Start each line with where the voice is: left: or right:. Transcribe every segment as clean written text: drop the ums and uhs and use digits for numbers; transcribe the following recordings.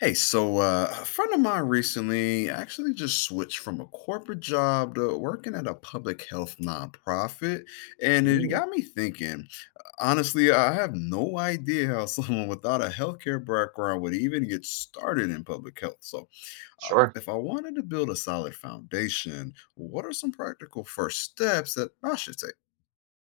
left: Hey, a friend of mine recently actually just switched from a corporate job to working at a public health nonprofit, and it
right: Mm,
left: got me thinking. Honestly, I have no idea how someone without a healthcare background would even get started in public health.
right: sure.
left: If I wanted to build a solid foundation, what are some practical first steps that I should take?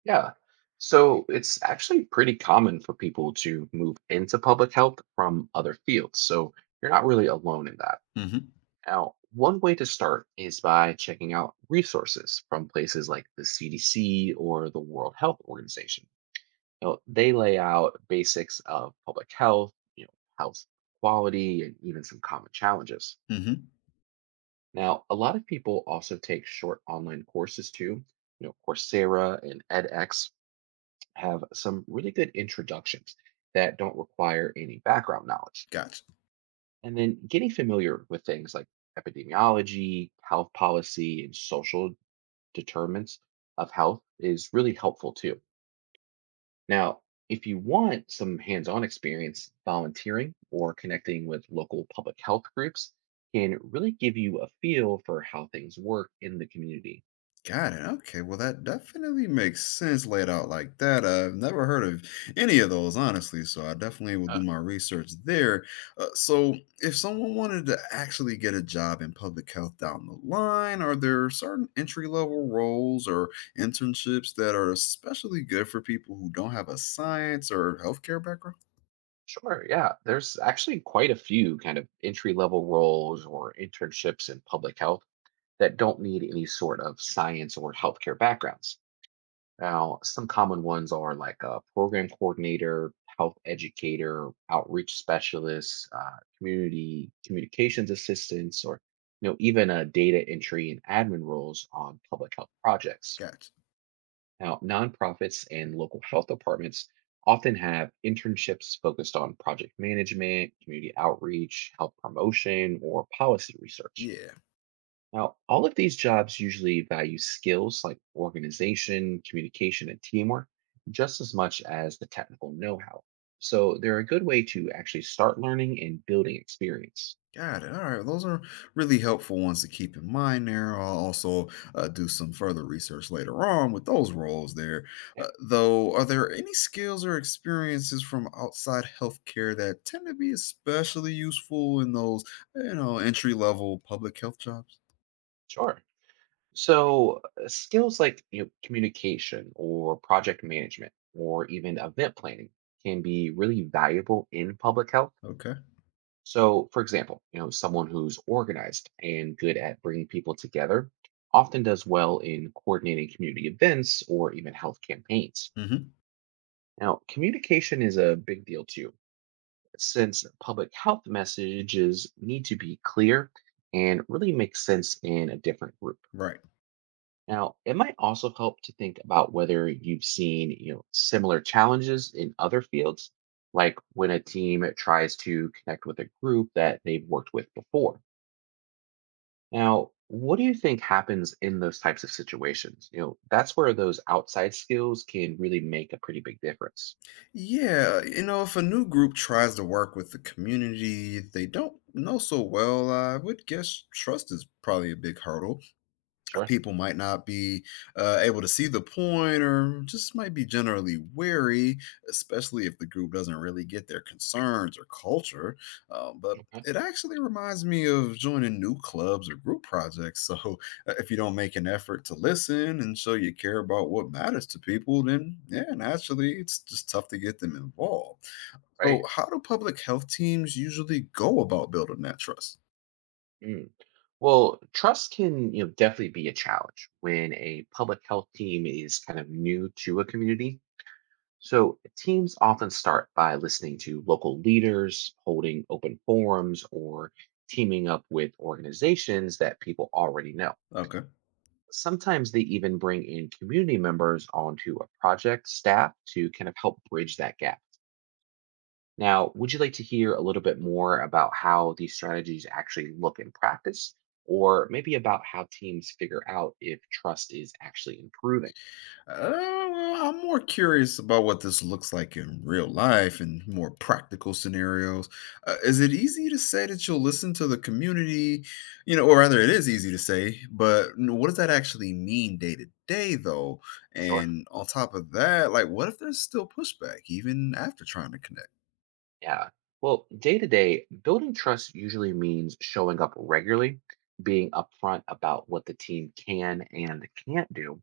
right: Yeah. So it's actually pretty common for people to move into public health from other fields. So you're not really alone in that.
left: Mm-hmm.
right: Now, one way to start is by checking out resources from places like the CDC or the World Health Organization. You know, they lay out basics of public health, you know, health quality, and even some common challenges.
left: Mm-hmm.
right: Now, a lot of people also take short online courses too, you know, Coursera and edX have some really good introductions that don't require any background knowledge.
left: Gotcha.
right: And then getting familiar with things like epidemiology, health policy, and social determinants of health is really helpful too. Now, if you want some hands on experience, volunteering or connecting with local public health groups can really give you a feel for how things work in the community.
left: Got it. Okay. Well, that definitely makes sense laid out like that. I've never heard of any of those, honestly. So I definitely will do my research there. Uh, so, if someone wanted to actually get a job in public health down the line, are there certain entry level roles or internships that are especially good for people who don't have a science or healthcare background?
right: Sure. Yeah. There's actually quite a few kind of entry level roles or internships in public health that don't need any sort of science or healthcare backgrounds. Now, some common ones are like a program coordinator, health educator, outreach specialist, community communications assistants, or you know even a data entry and admin roles on public health projects.
left: Gotcha.
right: Now, nonprofits and local health departments often have internships focused on project management, community outreach, health promotion, or policy research.
left: Yeah.
right: Now, all of these jobs usually value skills like organization, communication, and teamwork just as much as the technical know how. So, they're a good way to actually start learning and building experience.
left: Got it. All right. Those are really helpful ones to keep in mind there. I'll also do some further research later on with those roles there.
right: Yeah,
left: Though, are there any skills or experiences from outside healthcare that tend to be especially useful in those, you know, entry level public health jobs?
right: sure. So, skills like you know, communication or project management or even event planning can be really valuable in public health.
left: Okay.
right: So, for example, you know, someone who's organized and good at bringing people together often does well in coordinating community events or even health campaigns.
left: Hmm.
right: Now, communication is a big deal too, since public health messages need to be clear and really make sense in a different group.
left: Right.
right: Now, it might also help to think about whether you've seen, you know, similar challenges in other fields, like when a team tries to connect with a group that they've worked with before. Now, what do you think happens in those types of situations? You know, that's where those outside skills can really make a pretty big difference.
left: Yeah. You know, if a new group tries to work with the community they don't know so well, I would guess trust is probably a big hurdle.
right: Sure.
left: People might not be able to see the point or just might be generally wary, especially if the group doesn't really get their concerns or culture. But
right: Okay.
left: it actually reminds me of joining new clubs or group projects. So if you don't make an effort to listen and show you care about what matters to people, then yeah, naturally it's just tough to get them involved. So,
right: Right.
left: how do public health teams usually go about building that trust?
right: Mm. Well, trust can, you know, definitely be a challenge when a public health team is kind of new to a community. So, teams often start by listening to local leaders, holding open forums, or teaming up with organizations that people already know.
left: Okay.
right: Sometimes they even bring in community members onto a project staff to kind of help bridge that gap. Now, would you like to hear a little bit more about how these strategies actually look in practice, or maybe about how teams figure out if trust is actually improving?
left: Uh, well, I'm more curious about what this looks like in real life and more practical scenarios. Is it easy to say that you'll listen to the community, you know, or rather, it is easy to say, but what does that actually mean day to day, though?
right: Sure.
left: And on top of that, like, what if there's still pushback even after trying to connect?
right: Yeah. Well, day to day, building trust usually means showing up regularly, being upfront about what the team can and can't do,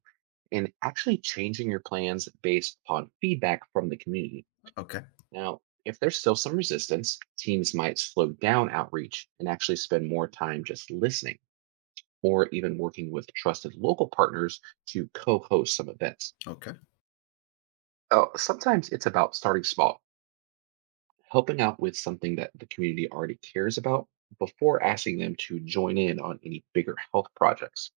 right: and actually changing your plans based upon feedback from the community.
left: Okay,
right: Now, if there's still some resistance, teams might slow down outreach and actually spend more time just listening or even working with trusted local partners to co host some events.
left: okay.
right: Sometimes it's about starting small helping out with something that the community already cares about before asking them to join in on any bigger health projects.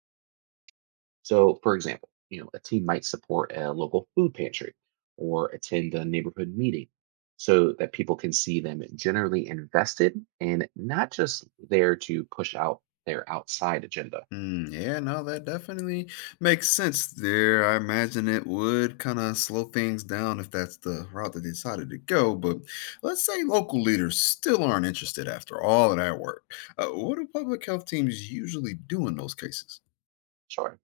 right: So, for example, you know, a team might support a local food pantry or attend a neighborhood meeting so that people can see them generally invested and not just there to push out their outside agenda.
left: Mm, yeah, no, that definitely makes sense there. I imagine it would kind of slow things down if that's the route they decided to go. But let's say local leaders still aren't interested after all of that work. What do public health teams usually do in those cases?
right: Sure.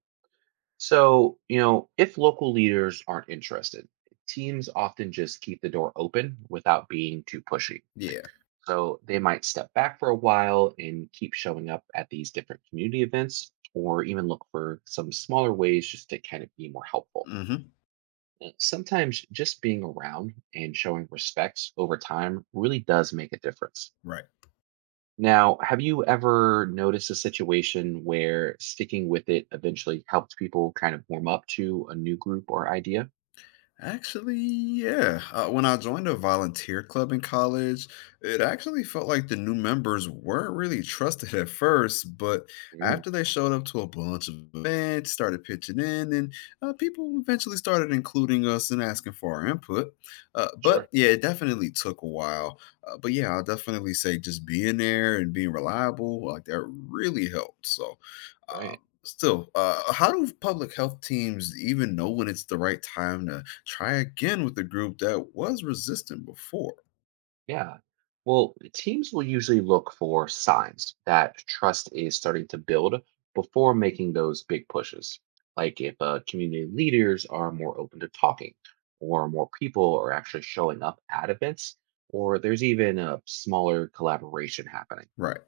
right: So, you know, if local leaders aren't interested, teams often just keep the door open without being too pushy.
left: Yeah.
right: So they might step back for a while and keep showing up at these different community events, or even look for some smaller ways just to kind of be more helpful.
left: Mm-hmm.
right: Sometimes just being around and showing respect over time really does make a difference.
left: Right.
right: Now, have you ever noticed a situation where sticking with it eventually helped people kind of warm up to a new group or idea?
left: Actually, yeah. When I joined a volunteer club in college, it actually felt like the new members weren't really trusted at first, but
right: Mm,
left: after they showed up to a bunch of events, started pitching in, and people eventually started including us and asking for our input. But
right: sure.
left: yeah, it definitely took a while. But yeah, I'll definitely say just being there and being reliable, like that really helped. So
right: Right.
left: um, still, uh, how do public health teams even know when it's the right time to try again with a group that was resistant before?
right: Yeah. Well, teams will usually look for signs that trust is starting to build before making those big pushes. Like if community leaders are more open to talking, or more people are actually showing up at events, or there's even a smaller collaboration happening.
left: Right.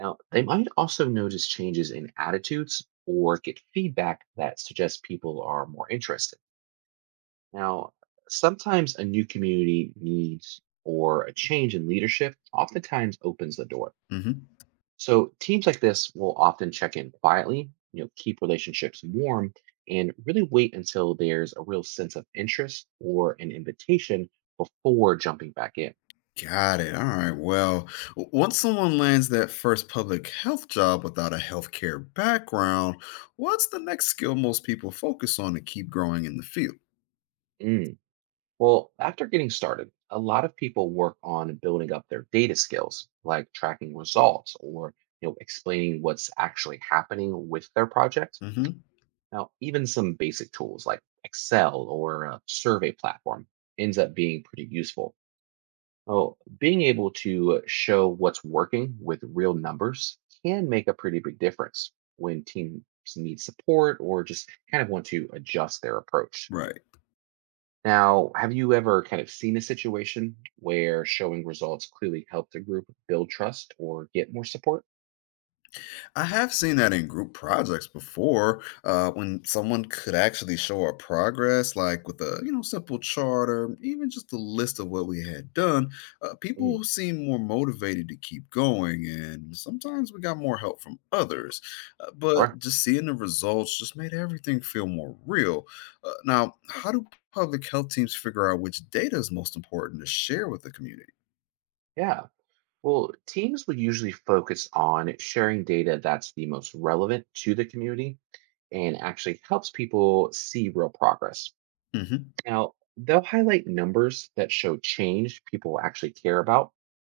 right: Now, they might also notice changes in attitudes or get feedback that suggests people are more interested. Now, sometimes a new community needs or a change in leadership oftentimes opens the door.
left: Hmm.
right: So teams like this will often check in quietly, you know, keep relationships warm and really wait until there's a real sense of interest or an invitation before jumping back in.
left: Got it. All right. Well, once someone lands that first public health job without a healthcare background, what's the next skill most people focus on to keep growing in the field?
right: Mm. Well, after getting started, a lot of people work on building up their data skills, like tracking results or you know explaining what's actually happening with their project.
left: Hmm.
right: Now, even some basic tools like Excel or a survey platform ends up being pretty useful. Well, being able to show what's working with real numbers can make a pretty big difference when teams need support or just kind of want to adjust their approach.
left: Right.
right: Now, have you ever kind of seen a situation where showing results clearly helped a group build trust or get more support?
left: I have seen that in group projects before, when someone could actually show our progress, like with a you know simple chart or even just a list of what we had done. People
right: Mm,
left: seem more motivated to keep going, and sometimes we got more help from others.
right: sure.
left: But just seeing the results just made everything feel more real. Now, how do public health teams figure out which data is most important to share with the community?
right: Yeah. Well, teams will usually focus on sharing data that's the most relevant to the community and actually helps people see real progress.
left: Hmm.
right: Now, they'll highlight numbers that show change people actually care about,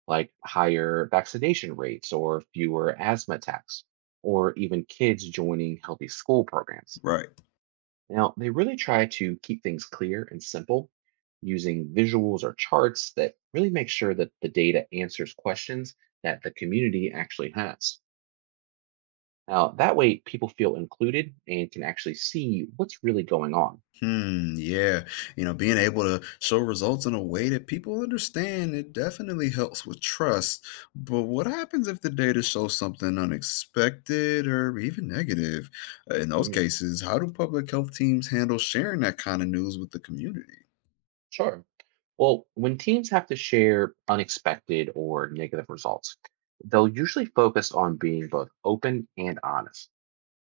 right: like higher vaccination rates or fewer asthma attacks, or even kids joining healthy school programs.
left: Right.
right: Now, they really try to keep things clear and simple using visuals or charts that really make sure that the data answers questions that the community actually has. Now, that way people feel included and can actually see what's really going on.
left: Hmm, yeah. You know, being able to show results in a way that people understand, it definitely helps with trust. But what happens if the data shows something unexpected or even negative? In those
right: Mm,
left: cases, how do public health teams handle sharing that kind of news with the community?
right: sure. Well, when teams have to share unexpected or negative results, they'll usually focus on being both open and honest.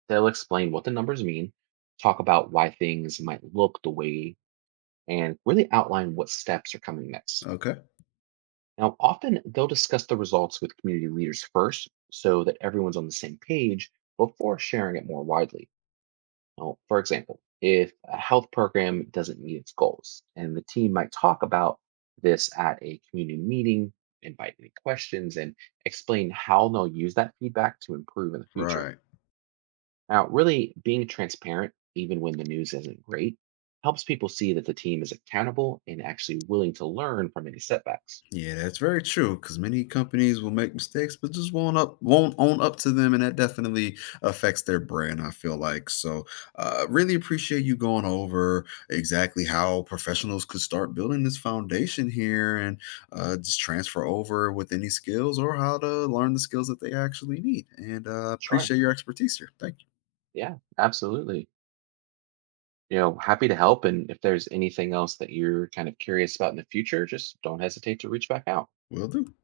right: They'll explain what the numbers mean, talk about why things might look the way and really outline what steps are coming next.
left: Okay.
right: Now, often they'll discuss the results with community leaders first so that everyone's on the same page before sharing it more widely. Now, for example, if a health program doesn't meet its goals, and the team might talk about this at a community meeting, invite any questions, and explain how they'll use that feedback to improve in the future.
left: Right.
right: Now, really being transparent, even when the news isn't great, helps people see that the team is accountable and actually willing to learn from any setbacks.
left: Yeah, that's very true. Because many companies will make mistakes, but just won't own up to them, and that definitely affects their brand. I feel like so. Really appreciate you going over exactly how professionals could start building this foundation here, and just transfer over with any skills or how to learn the skills that they actually need. And
right: Sure.
left: appreciate your expertise here. Thank you.
right: Yeah, absolutely. You know, happy to help. And if there's anything else that you're kind of curious about in the future, just don't hesitate to reach back out.
left: Will do.